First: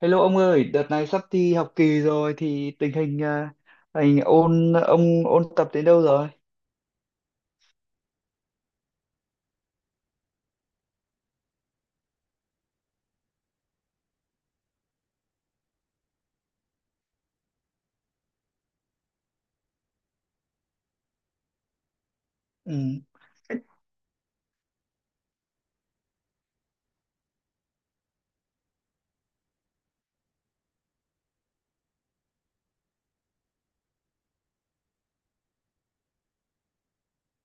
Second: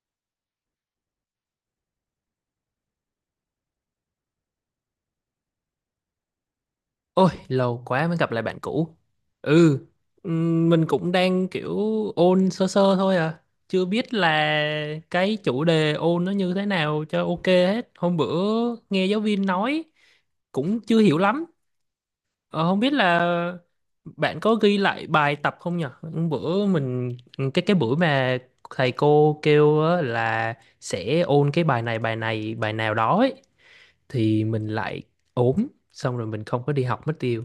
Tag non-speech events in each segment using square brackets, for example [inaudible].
Hello ông ơi, đợt này sắp thi học kỳ rồi thì tình hình anh ôn ông ôn tập đến đâu rồi? Ôi, lâu quá mới gặp lại bạn cũ. Ừ, mình cũng đang kiểu ôn sơ sơ thôi à. Chưa biết là cái chủ đề ôn nó như thế nào cho ok hết. Hôm bữa nghe giáo viên nói cũng chưa hiểu lắm. Ờ, Không biết Ừ. là bạn có ghi lại bài tập không nhỉ? Hôm bữa mình cái buổi mà thầy cô kêu á là sẽ ôn cái bài này bài này bài nào đó ấy, thì mình lại ốm xong rồi mình không có đi học mất tiêu.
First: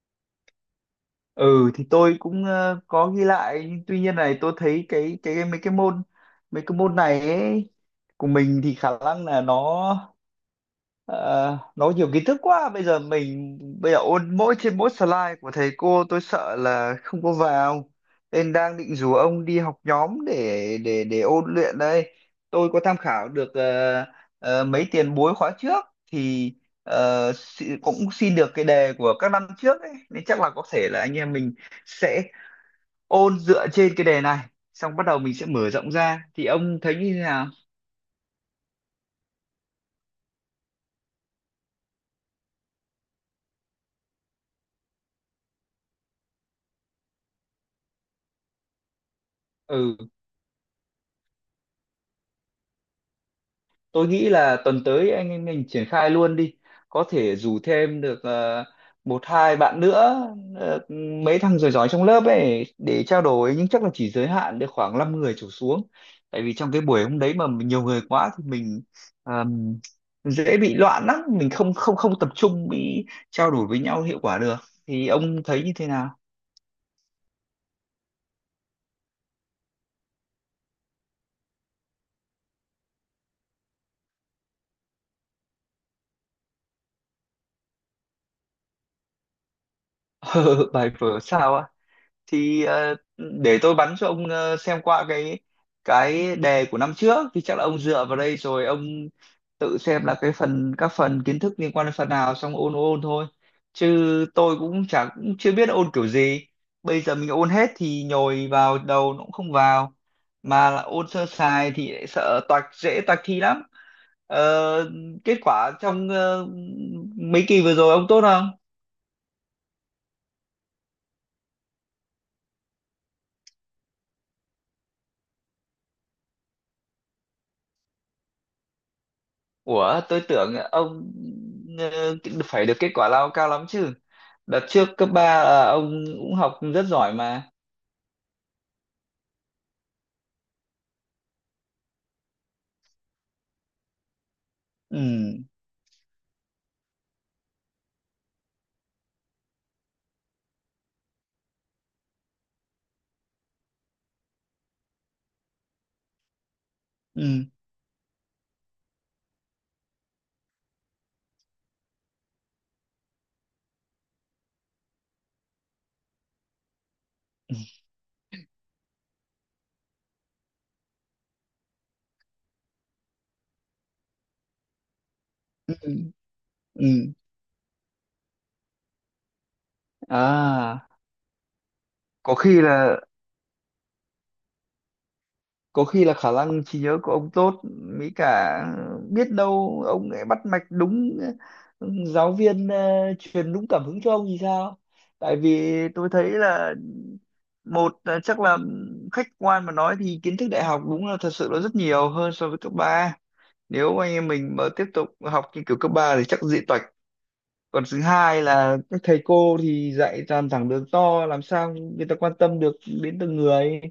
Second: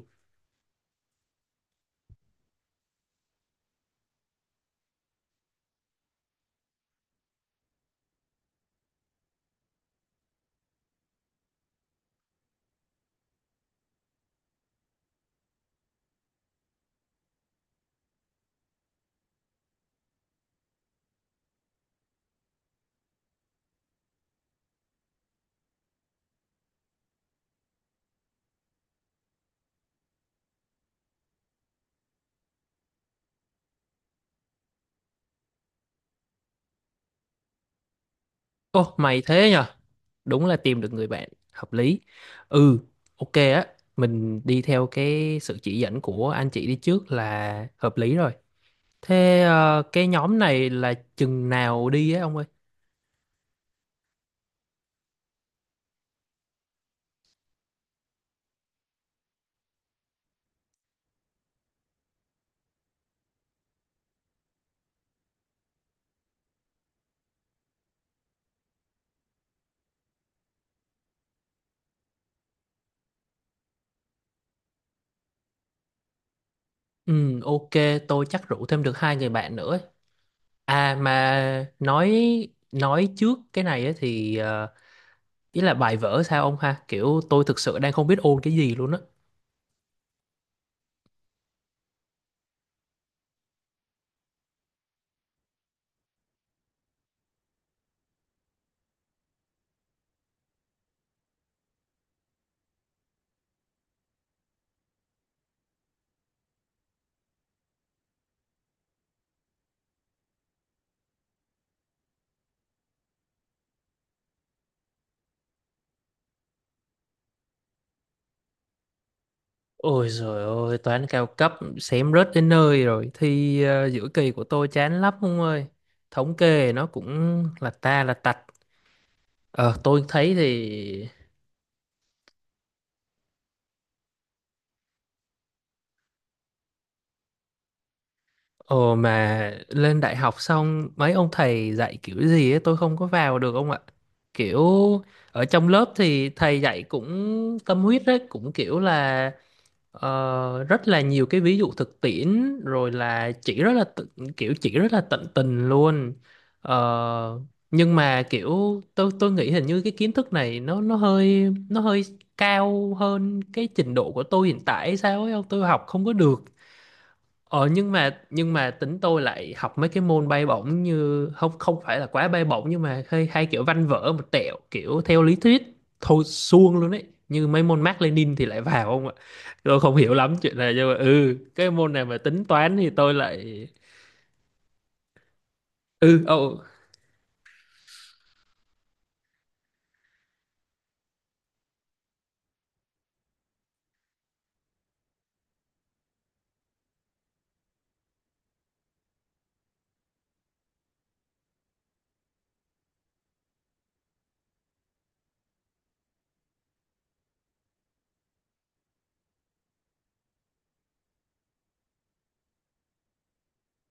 Ừ thì tôi cũng có ghi lại nhưng tuy nhiên này tôi thấy cái mấy cái môn này ấy, của mình thì khả năng là nói nhiều kiến thức quá bây giờ bây giờ ôn mỗi trên mỗi slide của thầy cô tôi sợ là không có vào, nên đang định rủ ông đi học nhóm để ôn luyện đây. Tôi có tham khảo được mấy tiền bối khóa trước thì, cũng xin được cái đề của các năm trước ấy, nên chắc là có thể là anh em mình sẽ ôn dựa trên cái đề này, xong bắt đầu mình sẽ mở rộng ra, thì ông thấy như thế nào? Ô, mày thế nhờ? Đúng là tìm được người bạn hợp lý. Ừ, ok á, mình đi theo cái sự chỉ dẫn của anh chị đi trước là hợp lý rồi. Thế Ừ, cái nhóm này là chừng nào đi á ông ơi? tôi nghĩ là tuần tới anh em mình triển khai luôn đi, có thể rủ thêm được một hai bạn nữa, ờ, mấy thằng giỏi giỏi trong lớp ấy để trao đổi, nhưng chắc là chỉ giới hạn được khoảng 5 người trở xuống, tại vì trong cái buổi hôm đấy mà nhiều người quá thì mình ờm, dễ bị loạn lắm, mình không không không tập trung bị trao đổi với nhau hiệu quả được, thì ông thấy như thế nào? Ừ, ok, tôi chắc rủ thêm được hai người bạn nữa ấy. À mà nói trước cái này á thì ý là bài vở sao ông ha? Kiểu tôi thực sự đang không biết ôn cái gì luôn á. [laughs] Bài vở sao ạ? Thì để tôi bắn cho ông, xem qua cái đề của năm trước thì chắc là ông dựa vào đây rồi ông tự xem là cái phần các phần kiến thức liên quan đến phần nào xong ôn ôn thôi, chứ tôi cũng chưa biết ôn kiểu gì. Bây giờ mình ôn hết thì nhồi vào đầu nó cũng không vào, mà là ôn sơ sài thì lại sợ toạc, dễ toạc thi lắm. Ờ, Kết quả trong mấy kỳ vừa rồi ông tốt không? Ôi giời ơi, toán cao cấp xém rớt đến nơi rồi. Thi giữa kỳ của tôi chán lắm ông ơi. Thống kê nó cũng là tạch. Ờ, Ủa, tôi tôi thấy tưởng ông thì. ờ, phải được kết quả lao cao lắm chứ. Đợt trước cấp 3 ông cũng học rất giỏi mà. Ồ mà lên đại học xong mấy ông thầy dạy kiểu gì ấy, tôi không có vào được ông ạ. Kiểu Ừ, ở trong lớp thì thầy dạy cũng tâm huyết đấy, cũng kiểu là rất là nhiều cái ví dụ thực tiễn rồi là chỉ rất là kiểu chỉ rất là tận tình luôn. Ờ, ừ, nhưng mà kiểu tôi nghĩ hình như cái kiến thức này nó hơi cao hơn cái trình độ của tôi hiện tại hay sao ấy không tôi học không có được. ừ, Ờ nhưng mà tính tôi lại học mấy cái môn bay bổng như không không phải là quá bay bổng nhưng mà hay kiểu văn vở một tẹo kiểu theo lý thuyết ừ. thôi suông Ừ. luôn ấy như mấy môn Mác Lênin thì lại vào không ạ. Tôi không hiểu lắm chuyện này nhưng À, mà cái môn này mà có tính khi toán thì là, tôi lại có khi là ừ khả năng trí nhớ của ông tốt mới cả biết đâu ông lại bắt mạch đúng, ừ, giáo viên truyền đúng cảm hứng cho ông thì sao. Tại vì tôi thấy là, một là chắc là khách quan mà nói thì kiến thức đại học đúng là thật sự là rất nhiều hơn so với cấp ba, nếu anh em mình mà tiếp tục học như kiểu cấp 3 thì chắc dị toạch. Còn thứ hai là các thầy cô thì dạy toàn thẳng đường to, làm sao người ta quan tâm được đến từng người.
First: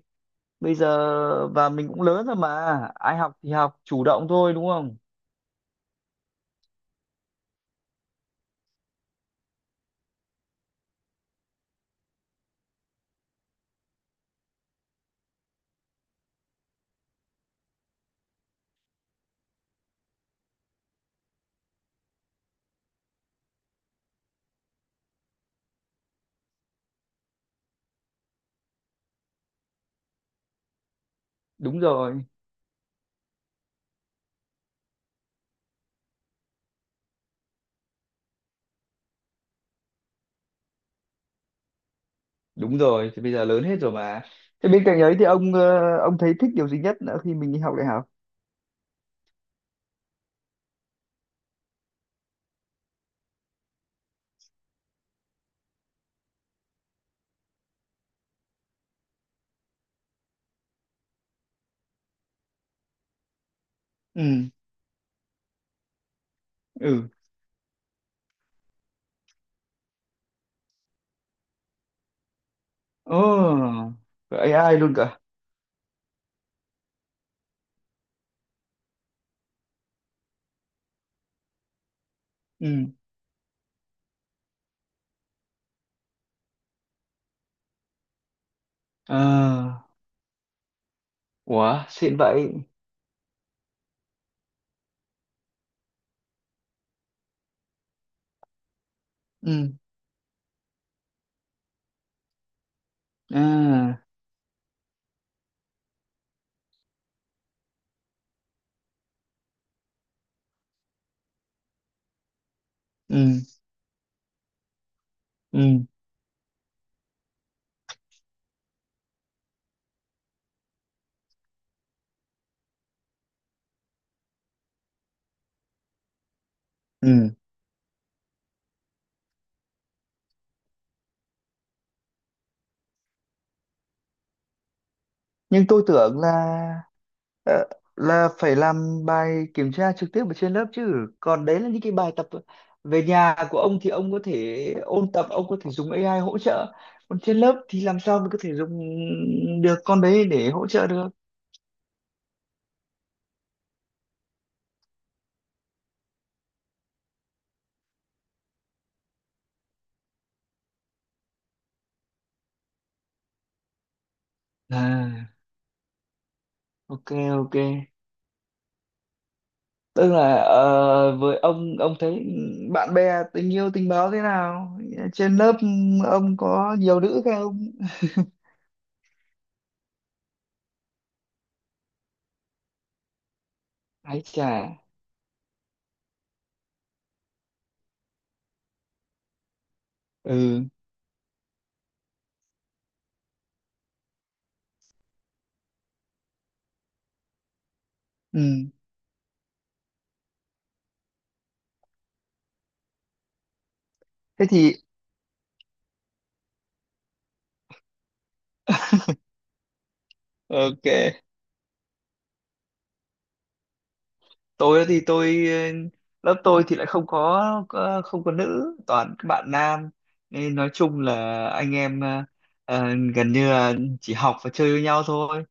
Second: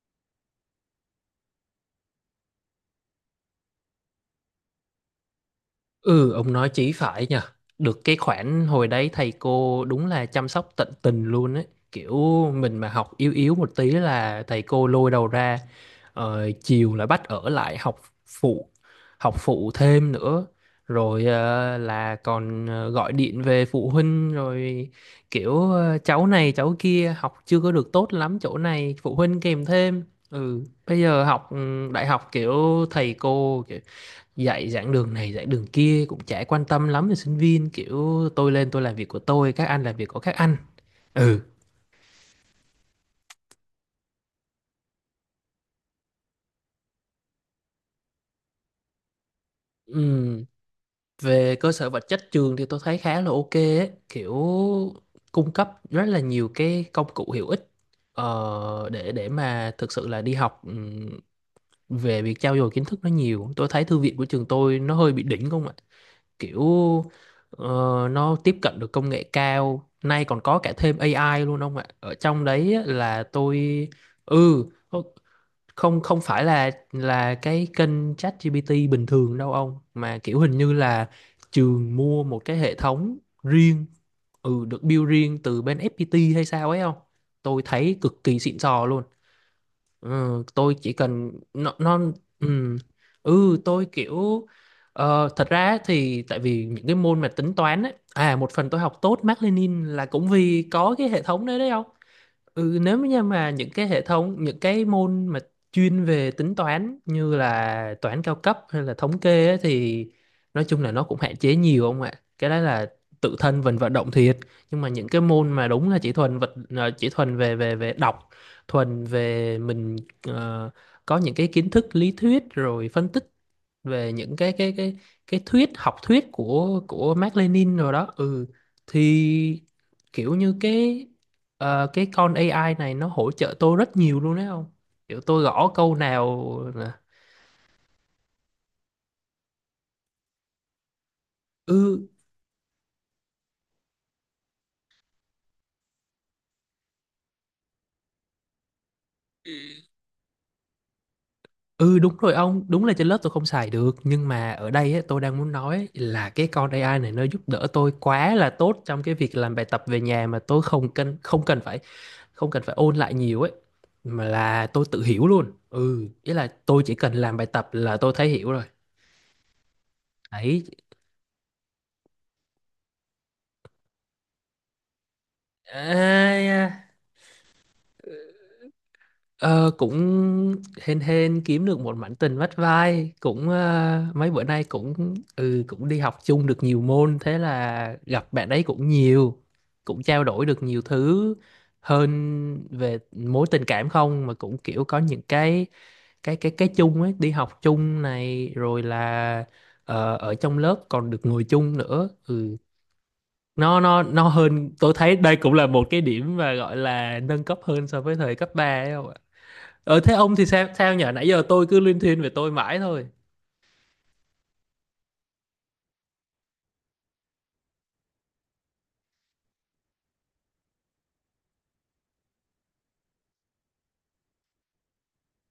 Bây giờ và mình cũng lớn rồi mà, ai học thì học chủ động thôi, đúng không? Ừ, ông nói chí phải nhờ. Được cái khoản hồi đấy thầy cô đúng là chăm sóc tận tình luôn ấy. Kiểu mình mà học yếu yếu một tí là thầy cô lôi đầu ra. Chiều là bắt ở lại phụ, học phụ thêm nữa. Rồi là còn gọi điện về phụ huynh rồi kiểu cháu này cháu kia học chưa có được tốt lắm chỗ này phụ huynh kèm thêm. Ừ, bây giờ học Đúng đại rồi. học kiểu thầy cô kiểu dạy giảng đường này giảng đường kia cũng chả quan tâm lắm về sinh viên kiểu tôi lên tôi làm việc của tôi các anh làm việc của các anh ừ Đúng rồi, thì bây giờ lớn hết rồi mà. Thế bên cạnh ấy thì ông, ông thấy thích điều gì nhất nữa khi mình đi học đại học? Ừm, Về cơ sở vật chất trường thì tôi thấy khá là ok ấy. Kiểu cung cấp rất là nhiều cái công cụ hữu ích để mà thực sự là đi học. Về việc trau dồi kiến thức nó nhiều tôi thấy thư viện của trường Ừ. tôi nó hơi bị đỉnh không ạ. Kiểu Ừ. ờ, nó tiếp cận được công nghệ cao nay còn có cả thêm AI luôn ông ạ ở trong đấy á, Ồ. là tôi Oh, ừ AI luôn cả. không không phải là cái kênh ChatGPT bình thường đâu ông mà kiểu hình như là trường mua một cái hệ Ừ. thống riêng, được build riêng từ bên FPT hay sao ấy không tôi thấy cực kỳ xịn sò luôn. À. Ừ, tôi chỉ cần nó Ủa, nó xịn vậy. ừ, tôi kiểu thật ra thì tại vì những cái môn mà tính toán ấy à một phần tôi học tốt Mác Ừ. Lênin là cũng vì có cái hệ thống đấy đấy không. Ừ, nếu như mà À. Những cái môn mà chuyên về tính toán như là toán cao cấp hay là thống kê ấy, thì nói chung là nó cũng hạn chế nhiều không ạ. Cái đó là Ừ. tự thân mình vận động thiệt. Nhưng mà những cái môn mà Ừ. đúng là chỉ chỉ thuần về về về đọc, thuần về mình, ờ, có những cái kiến thức lý thuyết rồi phân tích về những cái thuyết học thuyết của Ừ. Mác Lênin rồi đó ừ thì kiểu như cái con AI này nó hỗ trợ tôi rất nhiều luôn đấy không, kiểu tôi Nhưng gõ tôi câu tưởng nào là, là Ờ, là phải làm bài kiểm tra trực tiếp ở trên lớp chứ, còn đấy là những cái ừ, bài tập về nhà của ông thì ông có thể ôn tập, ông có thể dùng AI hỗ trợ. Còn trên lớp thì làm sao mình có thể dùng được con đấy để hỗ trợ được. ừ, đúng rồi ông. Đúng là trên lớp tôi không xài được nhưng mà ở đây ấy, tôi đang muốn nói là cái con AI này nó giúp đỡ tôi quá là tốt trong cái việc làm bài tập về nhà mà tôi không cần phải ôn lại nhiều ấy, mà là tôi tự hiểu À, luôn. Ừ Ý là tôi chỉ ok, cần làm bài ok, tập là tôi thấy hiểu rồi tức là ấy. Với ông thấy bạn bè, tình yêu tình báo thế nào trên lớp? Ông có À, nhiều nữ không? Ờ, cũng hên hên kiếm được một mảnh tình vắt vai cũng [laughs] Ấy mấy bữa chà. nay cũng cũng đi học chung được nhiều môn thế là gặp bạn ấy cũng nhiều, cũng trao đổi được Ừ. nhiều thứ hơn về mối tình cảm không mà cũng kiểu có những cái chung ấy đi học chung này Ừ. rồi là ở trong lớp còn được ngồi chung nữa ừ nó Thế hơn thì tôi thấy đây cũng là một cái điểm mà gọi là nâng cấp hơn so với thời cấp 3. Thế ông thì sao ok. sao nhở nãy giờ tôi cứ liên thuyên về tôi mãi thôi. Tôi thì tôi, lớp tôi thì lại không có, không có nữ, toàn các bạn nam, nên nói chung là anh em, ờ, gần như là chỉ học và chơi với nhau thôi.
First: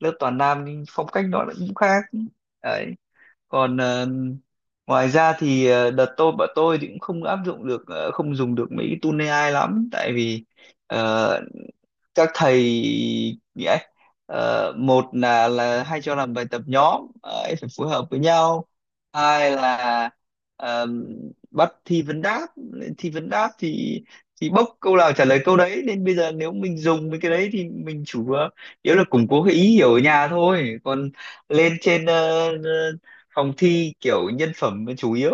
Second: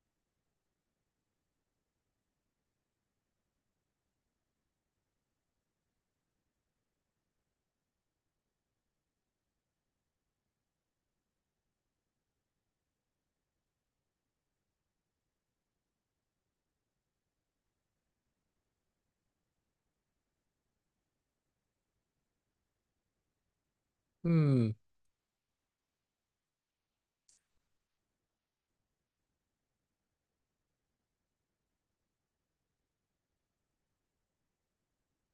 Lớp toàn nam nhưng phong cách nó lại cũng khác đấy. Còn ngoài ra thì, đợt tôi bọn tôi thì cũng không áp dụng được, không dùng được mấy cái tool AI lắm, tại vì ờ, các thầy nghĩa, một là hay cho làm bài tập nhóm ấy, phải phối hợp với nhau. Hai là ờm, bắt thi vấn đáp. Thi vấn đáp thì Ừ. bốc câu nào trả lời câu đấy, nên bây giờ nếu mình dùng mấy cái đấy thì mình chủ yếu yếu là củng cố cái ý hiểu ở nhà thôi, còn lên trên, phòng thi kiểu nhân phẩm chủ yếu,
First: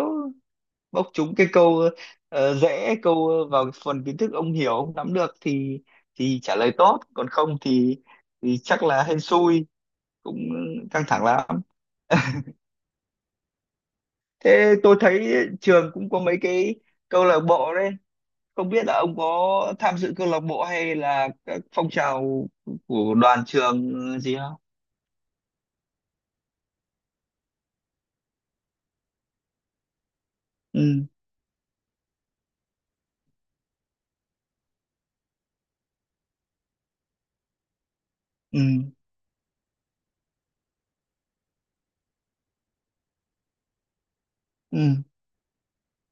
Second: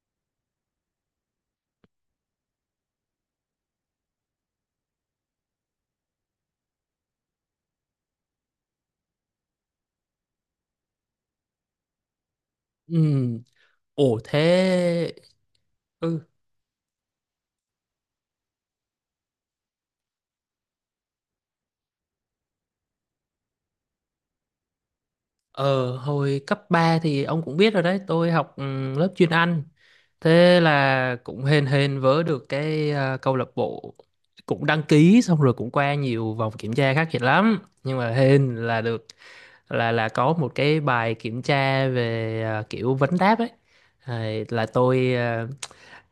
bốc trúng cái câu dễ, câu vào phần kiến thức ông hiểu ông nắm được thì trả lời tốt, còn không thì thì chắc là hên xui, cũng căng thẳng lắm. [laughs] Ừ. Ồ Thế tôi thế. thấy trường cũng có Ừ. mấy cái câu lạc bộ đấy, không biết là ông có tham dự câu lạc bộ hay là các phong trào của đoàn trường gì không? Ờ Hồi cấp 3 thì ông cũng biết rồi đấy, tôi học lớp chuyên Anh. Thế Ừ. là cũng hên hên vớ được cái câu lạc bộ cũng đăng ký xong rồi cũng qua nhiều vòng kiểm tra khắc nghiệt lắm. Nhưng mà hên Ừ. là được là có một cái bài kiểm tra về kiểu vấn đáp ấy. À, là Ừ. tôi à,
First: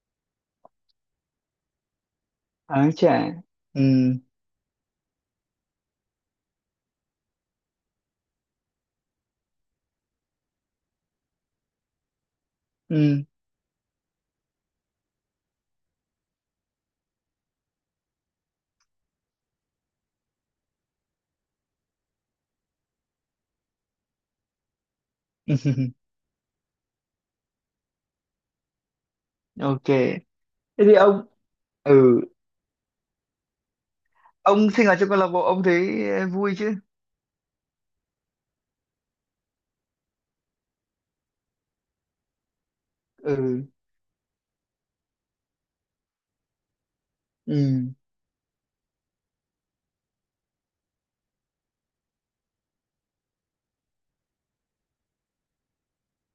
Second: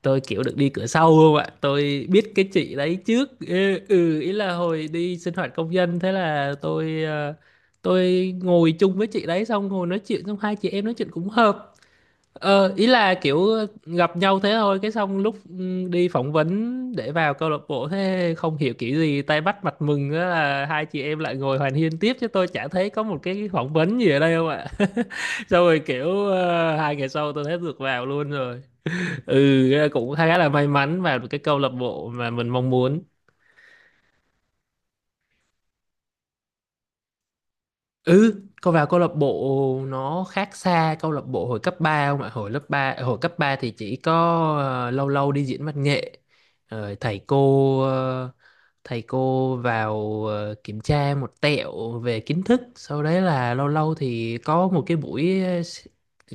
tôi kiểu được đi cửa sau không ạ, tôi biết cái chị Ái đấy chà. trước, Ừ. Ý là hồi đi sinh hoạt công dân thế là tôi ngồi chung với chị đấy xong ngồi nói chuyện xong hai chị em nói chuyện cũng hợp, ý là Ừ. kiểu gặp nhau thế thôi cái xong lúc đi phỏng vấn để vào câu lạc bộ thế không hiểu kiểu gì tay bắt mặt mừng á là hai chị em lại ngồi hoàn hiên tiếp chứ tôi chả thấy có một cái phỏng vấn gì ở đây không ạ. [laughs] Xong rồi [laughs] kiểu 2 ngày sau tôi thấy được vào luôn rồi. Ok, Cũng khá là may thế thì mắn vào ông, cái câu lạc bộ ừ, mà mình mong muốn. ông sinh hoạt trong câu lạc bộ ông thấy vui chứ? Ừ, cô vào câu lạc bộ nó khác xa câu lạc bộ hồi cấp 3 không ạ? Hồi cấp 3 Ừ. thì chỉ có lâu lâu đi diễn văn nghệ. Rồi Ừ. Thầy cô vào kiểm tra một tẹo về kiến thức, sau đấy là lâu lâu thì có một cái buổi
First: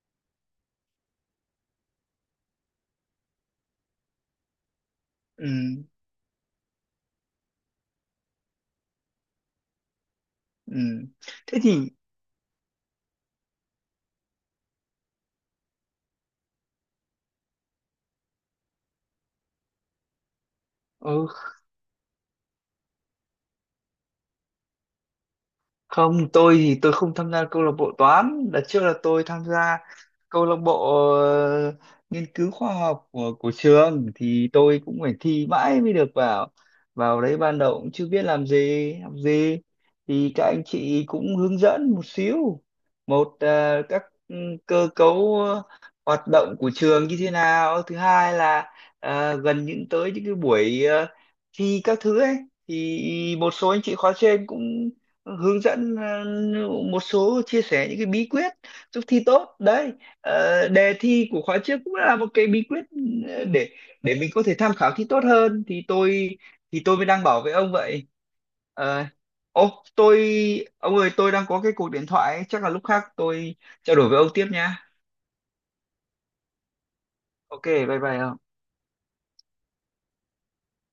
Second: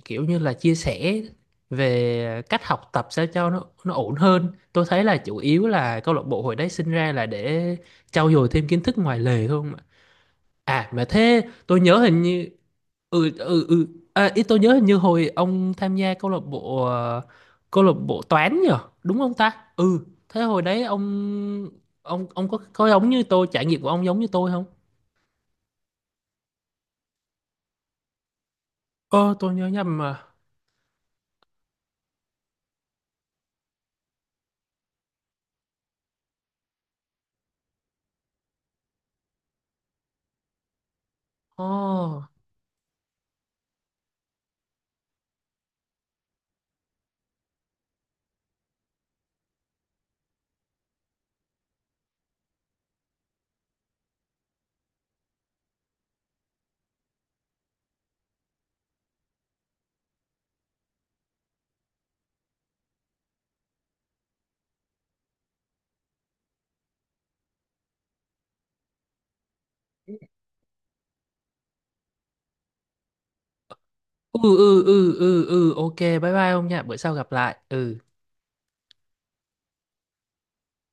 kiểu như là chia sẻ về cách học tập sao cho nó ổn hơn. Tôi thấy là chủ yếu Ừ. là câu lạc bộ hồi đấy sinh ra là để trau dồi thêm kiến thức ngoài lề thôi. Ừ. À mà thế Thế thì, tôi nhớ hình như ừ ừ ừ à, ý tôi nhớ hình như hồi ông tham gia câu lạc bộ câu lạc bộ toán nhờ, đúng không ta? Ừ, thế hồi đấy ừ, ông có giống như tôi, trải nghiệm của ông giống như tôi không? không tôi thì tôi không tham gia câu lạc bộ toán, đợt trước là tôi Ờ tham tôi nhớ gia nhầm mà. câu lạc bộ ờ, nghiên cứu khoa học của trường, thì tôi cũng phải thi mãi mới được vào. Vào đấy ban đầu cũng chưa biết làm gì học gì, thì các anh chị cũng hướng dẫn một Ồ. xíu một, các, cơ cấu hoạt động của trường như thế nào. Thứ hai là gần những tới những cái buổi thi các thứ ấy, thì một số anh chị khóa trên cũng hướng dẫn, một số chia sẻ những cái bí quyết giúp thi tốt đấy. Đề thi của khóa trước cũng là một cái bí quyết ờ, để để mình có thể tham khảo thi tốt hơn, thì tôi mới đang bảo với ông vậy. Ờ, Ô tôi, ông ơi tôi đang có cái cuộc điện thoại ấy, chắc là lúc khác tôi trao đổi với ông Ừ tiếp ừ nha. ừ ừ ừ ok bye bye ông nha, bữa sau gặp lại. Ok, Ừ. bye bye ông.